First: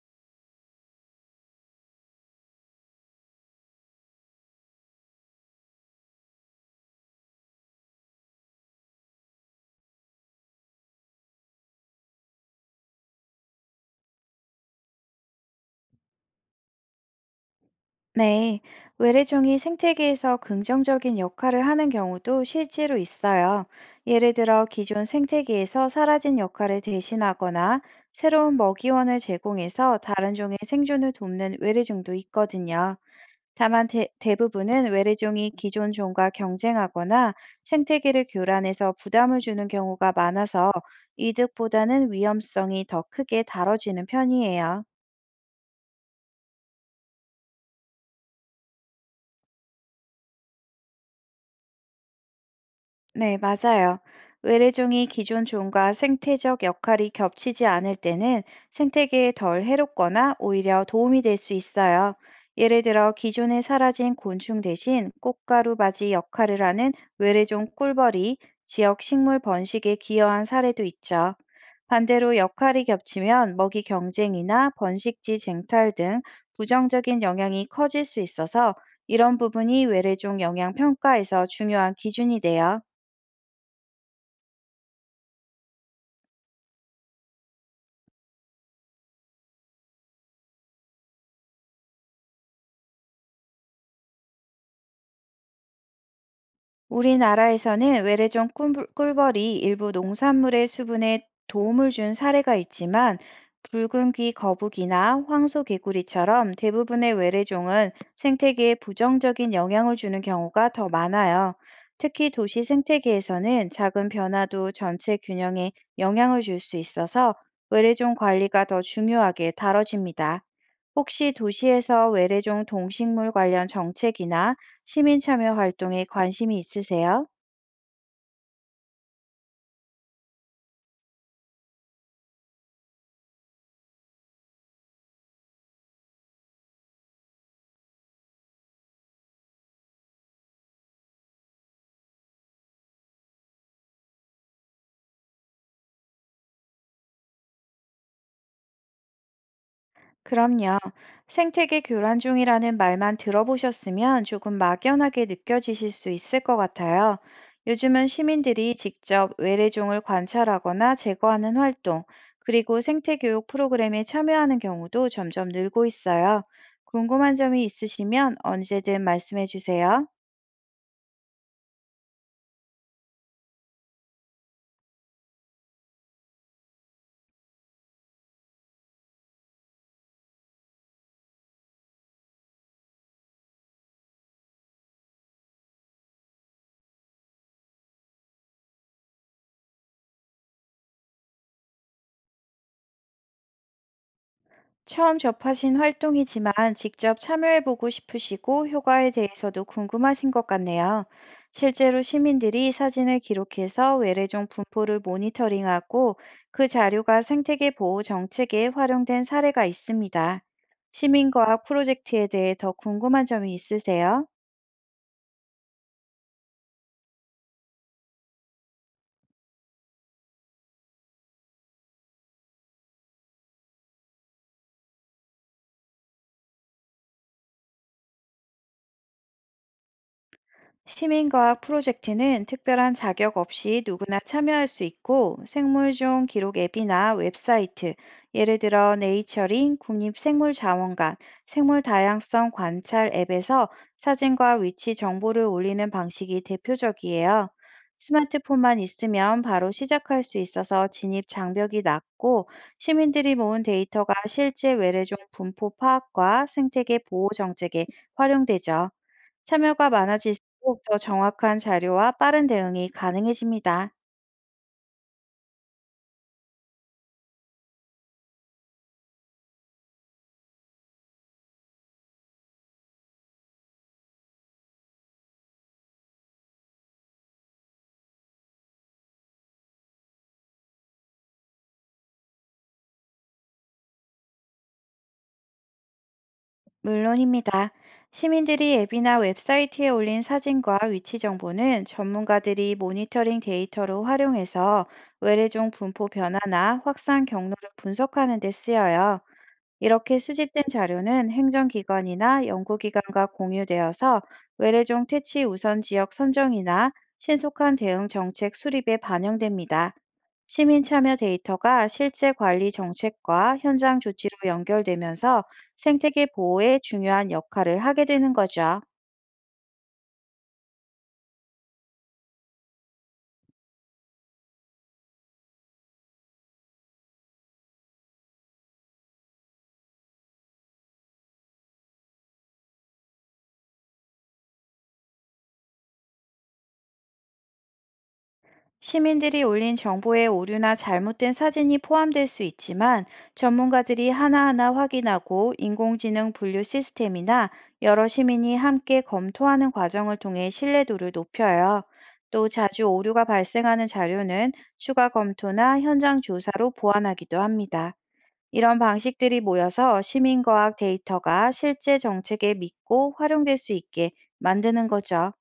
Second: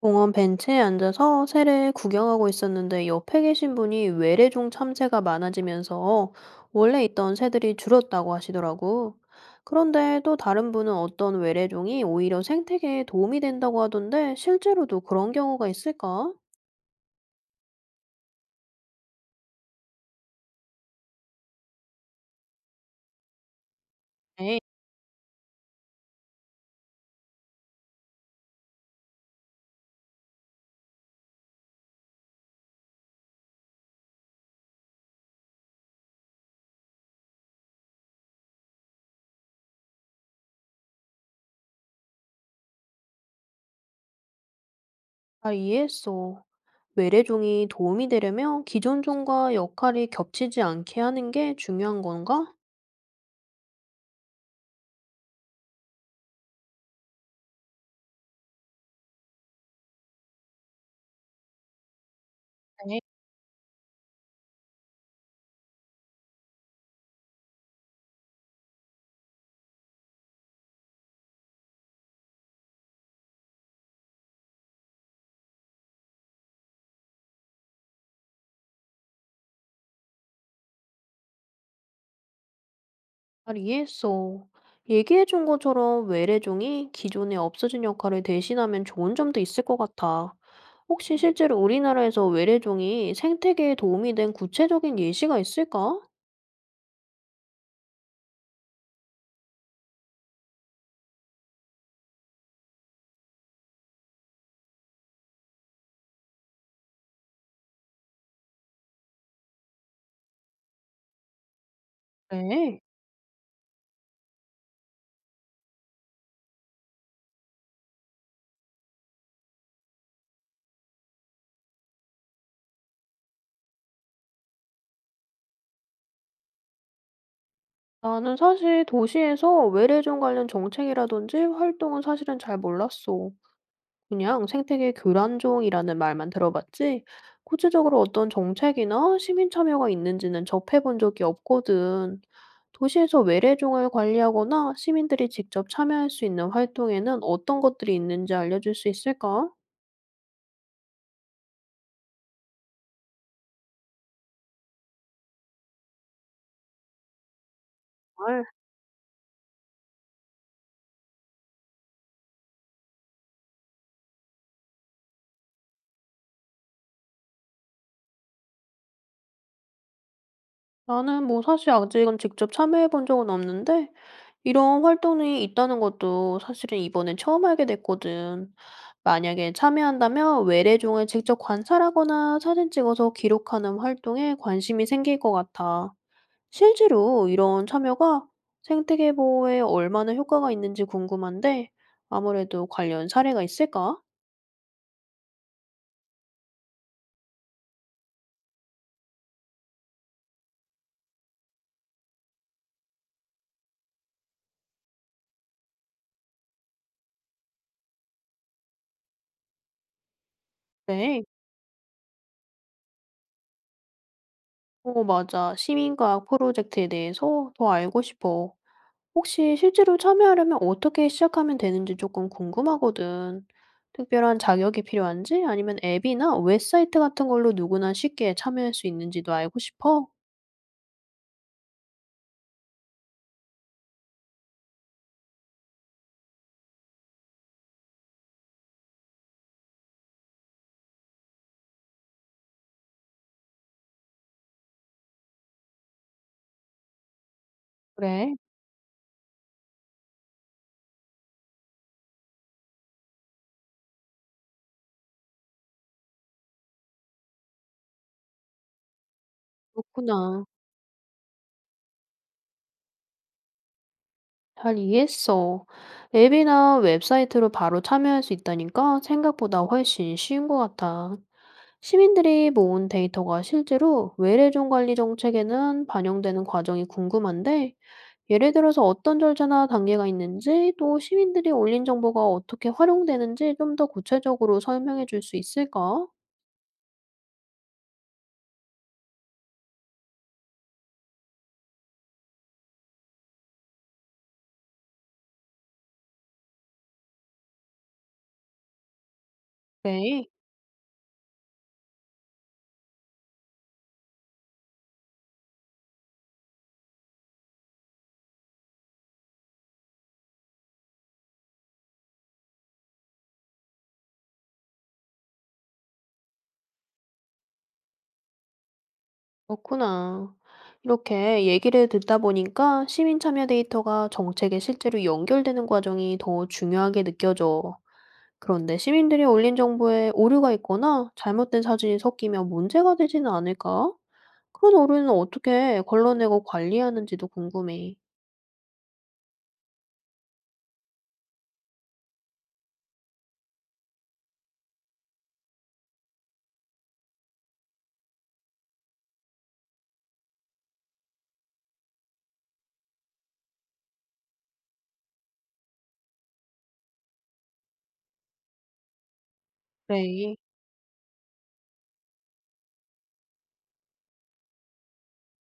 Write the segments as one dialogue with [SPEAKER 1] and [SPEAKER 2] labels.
[SPEAKER 1] 공원 벤치에 앉아서 새를 구경하고 있었는데 옆에 계신 분이 외래종 참새가 많아지면서 원래 있던 새들이 줄었다고 하시더라고. 그런데 또 다른 분은 어떤 외래종이 오히려 생태계에 도움이 된다고 하던데 실제로도 그런 경우가 있을까?
[SPEAKER 2] 네, 외래종이 생태계에서 긍정적인 역할을 하는 경우도 실제로 있어요. 예를
[SPEAKER 1] 네,
[SPEAKER 2] 들어 기존 생태계에서 사라진 역할을 대신하거나 새로운 먹이원을 제공해서 다른 종의 생존을 돕는 외래종도 있거든요. 다만 부분은 외래종이 기존 종과 경쟁하거나 생태계를 교란해서 부담을 주는 경우가 많아서 이득보다는 위험성이 더 크게 다뤄지는 편이에요.
[SPEAKER 1] 잘 이해했어. 외래종이 도움이 되려면 기존 종과 역할이 겹치지 않게 하는 게 중요한 건가?
[SPEAKER 2] 네, 맞아요. 외래종이 기존 종과 생태적 역할이 겹치지 않을 때는 생태계에 덜 해롭거나 오히려 도움이 될 수 있어요. 예를
[SPEAKER 1] 네.
[SPEAKER 2] 들어 기존에 사라진 곤충 대신 꽃가루바지 역할을 하는 외래종 꿀벌이 지역 식물 번식에 기여한 사례도 있죠. 반대로 역할이 겹치면 먹이 경쟁이나 번식지 쟁탈 등 부정적인 영향이 커질 수 있어서 이런 부분이 외래종 영향 평가에서 중요한 기준이 돼요.
[SPEAKER 1] 잘 이해했어. 얘기해준 것처럼 외래종이 기존에 없어진 역할을 대신하면 좋은 점도 있을 것 같아. 혹시 실제로 우리나라에서 외래종이 생태계에 도움이 된 구체적인 예시가 있을까?
[SPEAKER 2] 우리나라에서는 외래종 꿀벌이 일부 농산물의 수분에 도움을 준 사례가 있지만, 붉은귀 거북이나 황소개구리처럼 대부분의 외래종은 생태계에 부정적인 영향을 주는 경우가 더 많아요. 특히 도시
[SPEAKER 1] 네.
[SPEAKER 2] 생태계에서는 작은 변화도 전체 균형에 영향을 줄 수 있어서 외래종 관리가 더 중요하게 다뤄집니다. 혹시 도시에서 외래종 동식물 관련 정책이나 시민 참여 활동에 관심이 있으세요?
[SPEAKER 1] 나는 사실 도시에서 외래종 관련 정책이라든지 활동은 사실은 잘 몰랐어. 그냥 생태계 교란종이라는 말만 들어봤지, 구체적으로 어떤 정책이나 시민 참여가 있는지는 접해본 적이 없거든. 도시에서 외래종을 관리하거나 시민들이 직접 참여할 수 있는 활동에는 어떤 것들이 있는지 알려줄 수 있을까?
[SPEAKER 2] 그럼요. 생태계 교란 중이라는 말만 들어보셨으면 조금 막연하게 느껴지실 수 있을 것 같아요. 요즘은
[SPEAKER 1] 헐,
[SPEAKER 2] 시민들이 직접 외래종을 관찰하거나 제거하는 활동, 그리고 생태교육 프로그램에 참여하는 경우도 점점 늘고 있어요. 궁금한 점이 있으시면 언제든 말씀해 주세요.
[SPEAKER 1] 나는 사실 아직은 직접 참여해본 적은 없는데, 이런 활동이 있다는 것도 사실은 이번에 처음 알게 됐거든. 만약에 참여한다면 외래종을 직접 관찰하거나 사진 찍어서 기록하는 활동에 관심이 생길 것 같아. 실제로 이런 참여가 생태계 보호에 얼마나 효과가 있는지 궁금한데 아무래도 관련 사례가 있을까?
[SPEAKER 2] 처음 접하신 활동이지만 직접 참여해보고 싶으시고 효과에 대해서도 궁금하신 것 같네요. 실제로 시민들이 사진을 기록해서 외래종 분포를 모니터링하고, 그 자료가 생태계 보호 정책에 활용된 사례가 있습니다.
[SPEAKER 1] 네.
[SPEAKER 2] 시민과학 프로젝트에 대해 더 궁금한 점이 있으세요?
[SPEAKER 1] 어, 맞아. 시민과학 프로젝트에 대해서 더 알고 싶어. 혹시 실제로 참여하려면 어떻게 시작하면 되는지 조금 궁금하거든. 특별한 자격이 필요한지 아니면 앱이나 웹사이트 같은 걸로 누구나 쉽게 참여할 수 있는지도 알고 싶어.
[SPEAKER 2] 시민과학 프로젝트는 특별한 자격 없이 누구나 참여할 수 있고, 생물종 기록 앱이나 웹사이트, 예를 들어 네이처링, 국립생물자원관, 생물다양성 관찰 앱에서 사진과 위치 정보를 올리는 방식이 대표적이에요.
[SPEAKER 1] 그래,
[SPEAKER 2] 스마트폰만 있으면 바로 시작할 수 있어서 진입 장벽이 낮고, 시민들이 모은 데이터가 실제 외래종 분포 파악과 생태계 보호 정책에 활용되죠. 참여가
[SPEAKER 1] 그렇구나.
[SPEAKER 2] 많아질수록 더 정확한 자료와 빠른 대응이 가능해집니다.
[SPEAKER 1] 잘 이해했어. 앱이나 웹사이트로 바로 참여할 수 있다니까 생각보다 훨씬 쉬운 것 같아. 시민들이 모은 데이터가 실제로 외래종 관리 정책에는 반영되는 과정이 궁금한데, 예를 들어서 어떤 절차나 단계가 있는지, 또 시민들이 올린 정보가 어떻게 활용되는지 좀 더 구체적으로 설명해 줄 수 있을까?
[SPEAKER 2] 물론입니다. 시민들이 앱이나 웹사이트에 올린 사진과 위치 정보는 전문가들이 모니터링 데이터로 활용해서 외래종 분포 변화나 확산 경로를 분석하는 데 쓰여요. 이렇게
[SPEAKER 1] 네,
[SPEAKER 2] 수집된 자료는 행정기관이나 연구기관과 공유되어서 외래종 퇴치 우선 지역 선정이나 신속한 대응 정책 수립에 반영됩니다. 시민 참여 데이터가 실제 관리 정책과 현장 조치로 연결되면서 생태계 보호에 중요한 역할을 하게 되는 거죠.
[SPEAKER 1] 그렇구나. 이렇게 얘기를 듣다 보니까 시민 참여 데이터가 정책에 실제로 연결되는 과정이 더 중요하게 느껴져. 그런데 시민들이 올린 정보에 오류가 있거나 잘못된 사진이 섞이면 문제가 되지는 않을까? 그런 오류는 어떻게 걸러내고 관리하는지도 궁금해.
[SPEAKER 2] 시민들이 올린 정보에 오류나 잘못된 사진이 포함될 수 있지만, 전문가들이 하나하나 확인하고 인공지능 분류 시스템이나 여러 시민이 함께 검토하는 과정을 통해 신뢰도를 높여요. 또 자주 오류가 발생하는 자료는 추가 검토나 현장 조사로 보완하기도 합니다. 이런 방식들이 모여서
[SPEAKER 1] 네.
[SPEAKER 2] 시민과학 데이터가 실제 정책에 믿고 활용될 수 있게 만드는 거죠.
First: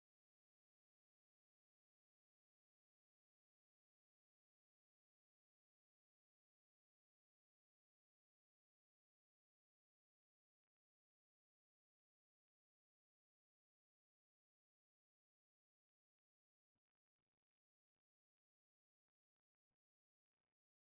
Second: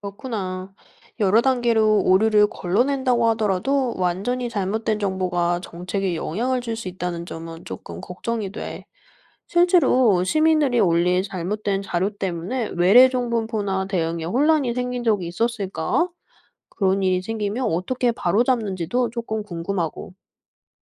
[SPEAKER 1] 그렇구나. 여러 단계로 오류를 걸러낸다고 하더라도 완전히 잘못된 정보가 정책에 영향을 줄 수 있다는 점은 조금 걱정이 돼. 실제로 시민들이 올린 잘못된 자료 때문에 외래 정포나 대응에 혼란이 생긴 적이 있었을까? 그런 일이 생기면 어떻게 바로잡는지도 조금 궁금하고.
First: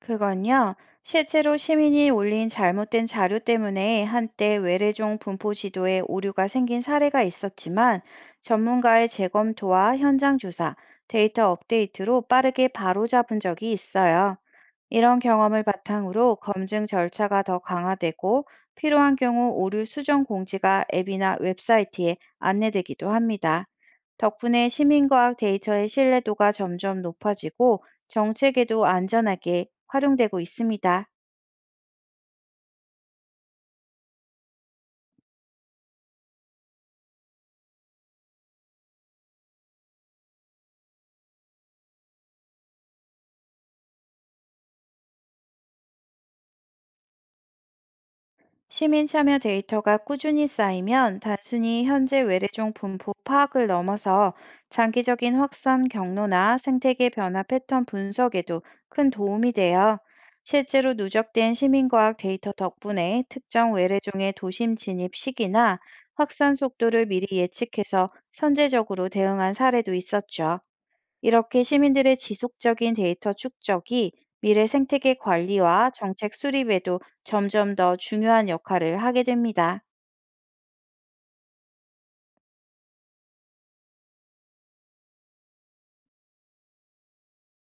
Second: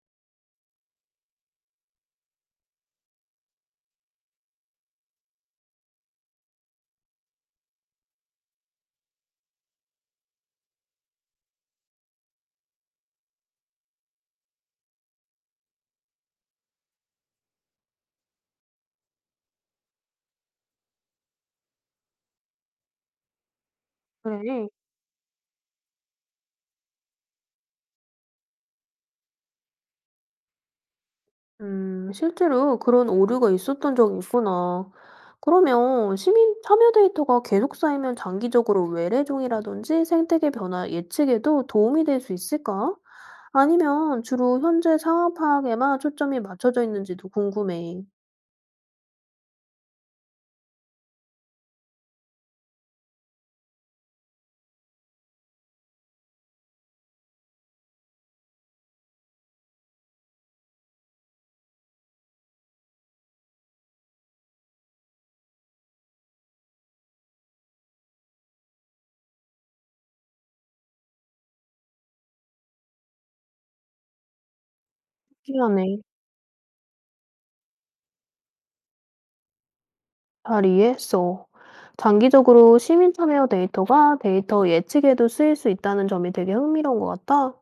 [SPEAKER 2] 그건요, 실제로 시민이 올린 잘못된 자료 때문에 한때 외래종 분포 지도에 오류가 생긴 사례가 있었지만, 전문가의 재검토와 현장 조사, 데이터 업데이트로 빠르게 바로잡은 적이 있어요. 이런 경험을 바탕으로 검증 절차가 더 강화되고, 필요한 경우 오류 수정 공지가 앱이나 웹사이트에 안내되기도 합니다.
[SPEAKER 1] 그래.
[SPEAKER 2] 덕분에 시민과학 데이터의 신뢰도가 점점 높아지고, 정책에도 안전하게 활용되고 있습니다.
[SPEAKER 1] 실제로 그런 오류가 있었던 적이 있구나. 그러면 시민 참여 데이터가 계속 쌓이면 장기적으로 외래종이라든지 생태계 변화 예측에도 도움이 될 수 있을까? 아니면 주로 현재 상황 파악에만 초점이 맞춰져 있는지도 궁금해.
[SPEAKER 2] 시민 참여 데이터가 꾸준히 쌓이면 단순히 현재 외래종 분포 파악을 넘어서 장기적인 확산 경로나 생태계 변화 패턴 분석에도 큰 도움이 돼요. 실제로 누적된 시민과학 데이터 덕분에 특정 외래종의 도심 진입 시기나 확산 속도를 미리 예측해서 선제적으로 대응한 사례도 있었죠. 이렇게 시민들의 지속적인 데이터 축적이 미래 생태계 관리와
[SPEAKER 1] 미안해.
[SPEAKER 2] 정책 수립에도 점점 더 중요한 역할을 하게 됩니다.
[SPEAKER 1] 잘 이해했어. 장기적으로 시민 참여 데이터가 데이터 예측에도 쓰일 수 있다는 점이 되게 흥미로운 것 같다.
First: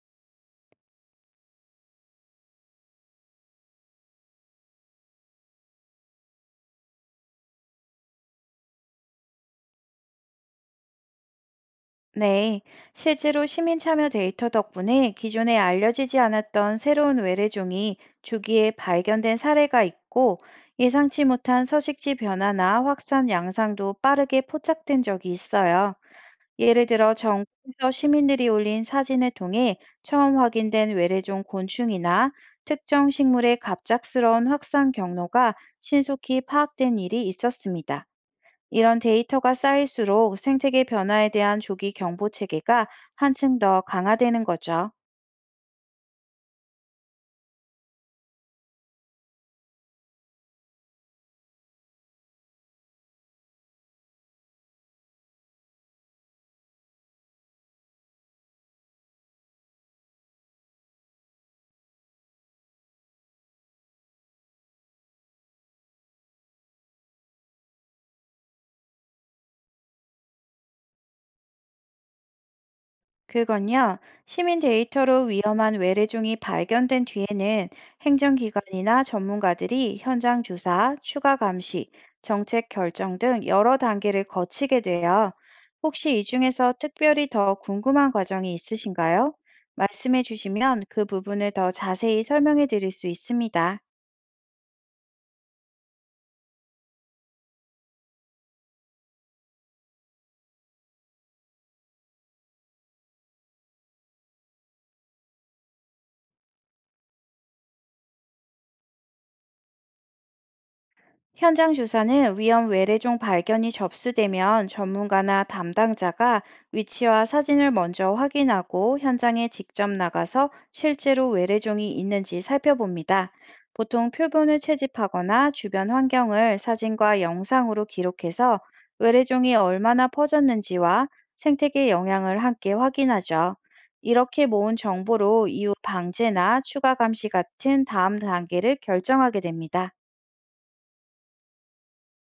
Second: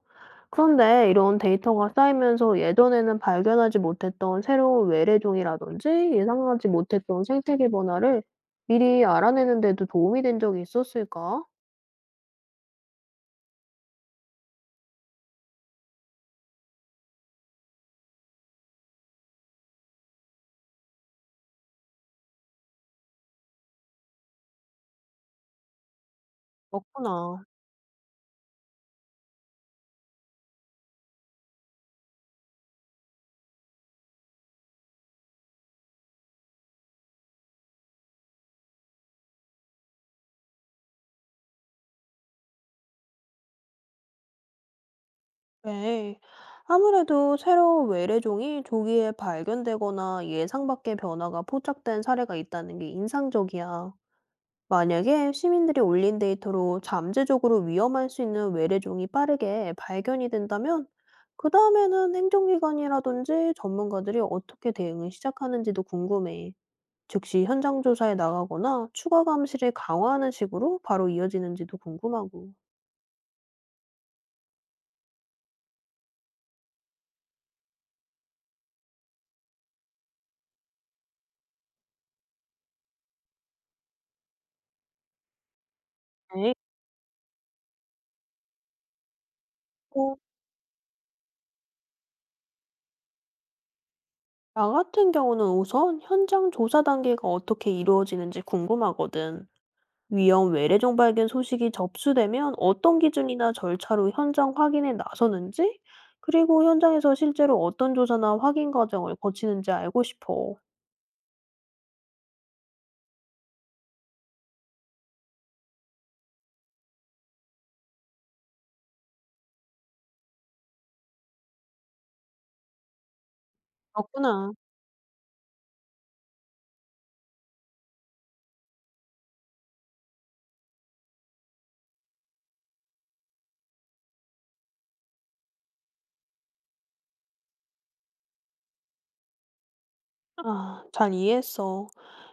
[SPEAKER 1] 그런데 이런 데이터가 쌓이면서 예전에는 발견하지 못했던 새로운 외래종이라든지 예상하지 못했던 생태계 변화를 미리 알아내는 데도 도움이 된 적이 있었을까?
[SPEAKER 2] 네, 실제로 시민 참여 데이터 덕분에 기존에 알려지지 않았던 새로운 외래종이 조기에 발견된 사례가 있고, 예상치 못한 서식지 변화나 확산 양상도 빠르게 포착된 적이 있어요. 예를 들어
[SPEAKER 1] 그렇구나.
[SPEAKER 2] 전국에서 시민들이 올린 사진을 통해 처음 확인된 외래종 곤충이나 특정 식물의 갑작스러운 확산 경로가 신속히 파악된 일이 있었습니다. 이런 데이터가 쌓일수록 생태계 변화에 대한 조기 경보 체계가 한층 더 강화되는 거죠.
[SPEAKER 1] 네. 아무래도 새로운 외래종이 조기에 발견되거나 예상 밖의 변화가 포착된 사례가 있다는 게 인상적이야. 만약에 시민들이 올린 데이터로 잠재적으로 위험할 수 있는 외래종이 빠르게 발견이 된다면, 그 다음에는 행정기관이라든지 전문가들이 어떻게 대응을 시작하는지도 궁금해. 즉시 현장 조사에 나가거나 추가 감시를 강화하는 식으로 바로 이어지는지도 궁금하고.
[SPEAKER 2] 그건요, 시민 데이터로 위험한 외래종이 발견된 뒤에는 행정기관이나 전문가들이 현장 조사, 추가 감시, 정책 결정 등 여러 단계를 거치게 돼요. 혹시 이
[SPEAKER 1] 네.
[SPEAKER 2] 중에서 특별히 더 궁금한 과정이 있으신가요?
[SPEAKER 1] 어,
[SPEAKER 2] 말씀해 주시면 그 부분을 더 자세히 설명해 드릴 수 있습니다.
[SPEAKER 1] 나 같은 경우는 우선 현장 조사 단계가 어떻게 이루어지는지 궁금하거든. 위험 외래종 발견 소식이 접수되면 어떤 기준이나 절차로 현장 확인에 나서는지, 그리고 현장에서 실제로 어떤 조사나 확인 과정을 거치는지 알고 싶어.
[SPEAKER 2] 현장 조사는 위험 외래종 발견이 접수되면 전문가나 담당자가 위치와 사진을 먼저 확인하고, 현장에 직접 나가서 실제로 외래종이 있는지 살펴봅니다. 보통
[SPEAKER 1] 그렇구나.
[SPEAKER 2] 표본을 채집하거나 주변 환경을 사진과 영상으로 기록해서 외래종이 얼마나 퍼졌는지와 생태계 영향을 함께 확인하죠. 이렇게 모은 정보로 이후 방제나 추가 감시 같은 다음 단계를 결정하게 됩니다.
[SPEAKER 1] 아, 잘 이해했어.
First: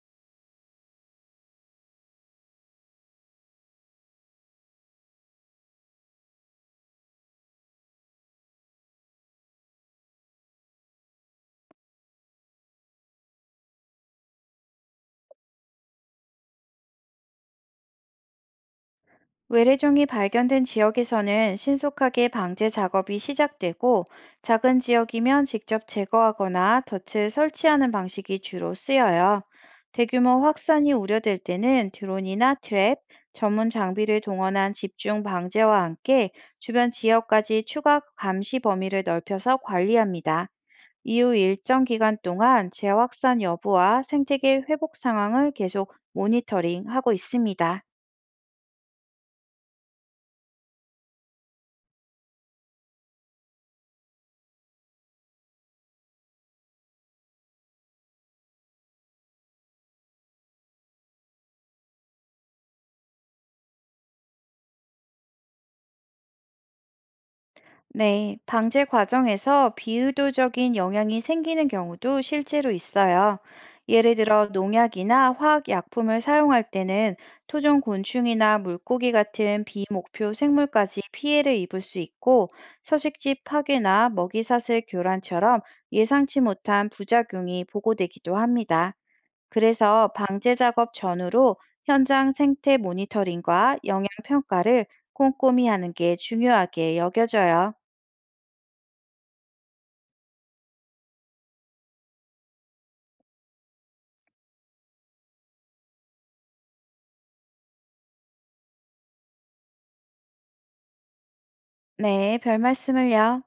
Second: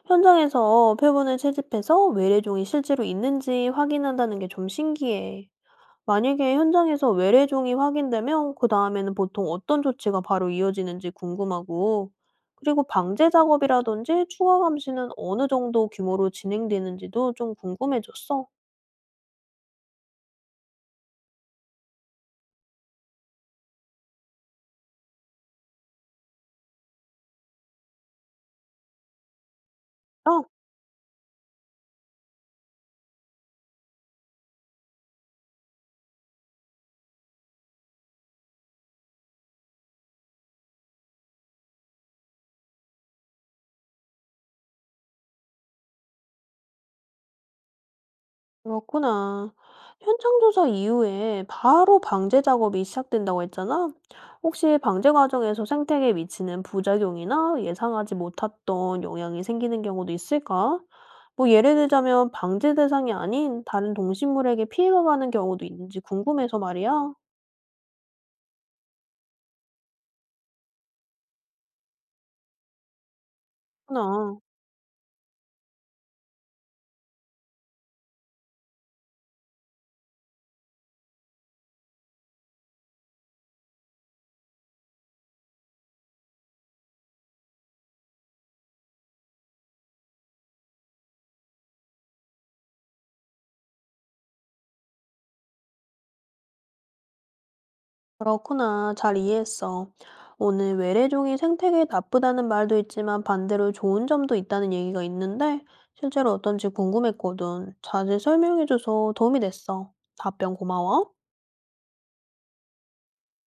[SPEAKER 1] 현장에서 표본을 채집해서 외래종이 실제로 있는지 확인한다는 게 좀 신기해. 만약에 현장에서 외래종이 확인되면 그 다음에는 보통 어떤 조치가 바로 이어지는지 궁금하고, 그리고 방제 작업이라든지 추가 감시는 어느 정도 규모로 진행되는지도 좀 궁금해졌어.
[SPEAKER 2] 외래종이 발견된 지역에서는 신속하게 방제 작업이 시작되고, 작은 지역이면 직접 제거하거나 덫을 설치하는 방식이 주로 쓰여요.
[SPEAKER 1] 아,
[SPEAKER 2] 대규모 확산이 우려될 때는 드론이나 트랩, 전문 장비를 동원한 집중 방제와 함께 주변 지역까지 추가 감시 범위를 넓혀서 관리합니다. 이후 일정 기간 동안 재확산 여부와 생태계 회복 상황을 계속 모니터링하고 있습니다.
[SPEAKER 1] 그렇구나. 현장 조사 이후에 바로 방제 작업이 시작된다고 했잖아. 혹시 방제 과정에서 생태계에 미치는 부작용이나 예상하지 못했던 영향이 생기는 경우도 있을까? 예를 들자면 방제 대상이 아닌 다른 동식물에게 피해가 가는 경우도 있는지 궁금해서 말이야.
[SPEAKER 2] 네, 방제 과정에서 비의도적인 영향이 생기는 경우도 실제로 있어요. 예를
[SPEAKER 1] 그렇구나.
[SPEAKER 2] 들어 농약이나 화학약품을 사용할 때는 토종 곤충이나 물고기 같은 비목표 생물까지 피해를 입을 수 있고, 서식지 파괴나 먹이사슬 교란처럼 예상치 못한 부작용이 보고되기도 합니다. 그래서 방제 작업 전후로 현장 생태 모니터링과 영향 평가를 꼼꼼히 하는 게 중요하게 여겨져요.
[SPEAKER 1] 그렇구나. 잘 이해했어. 오늘 외래종이 생태계에 나쁘다는 말도 있지만 반대로 좋은 점도 있다는 얘기가 있는데 실제로 어떤지 궁금했거든. 자세히 설명해줘서 도움이 됐어. 답변 고마워.
[SPEAKER 2] 네, 별 말씀을요.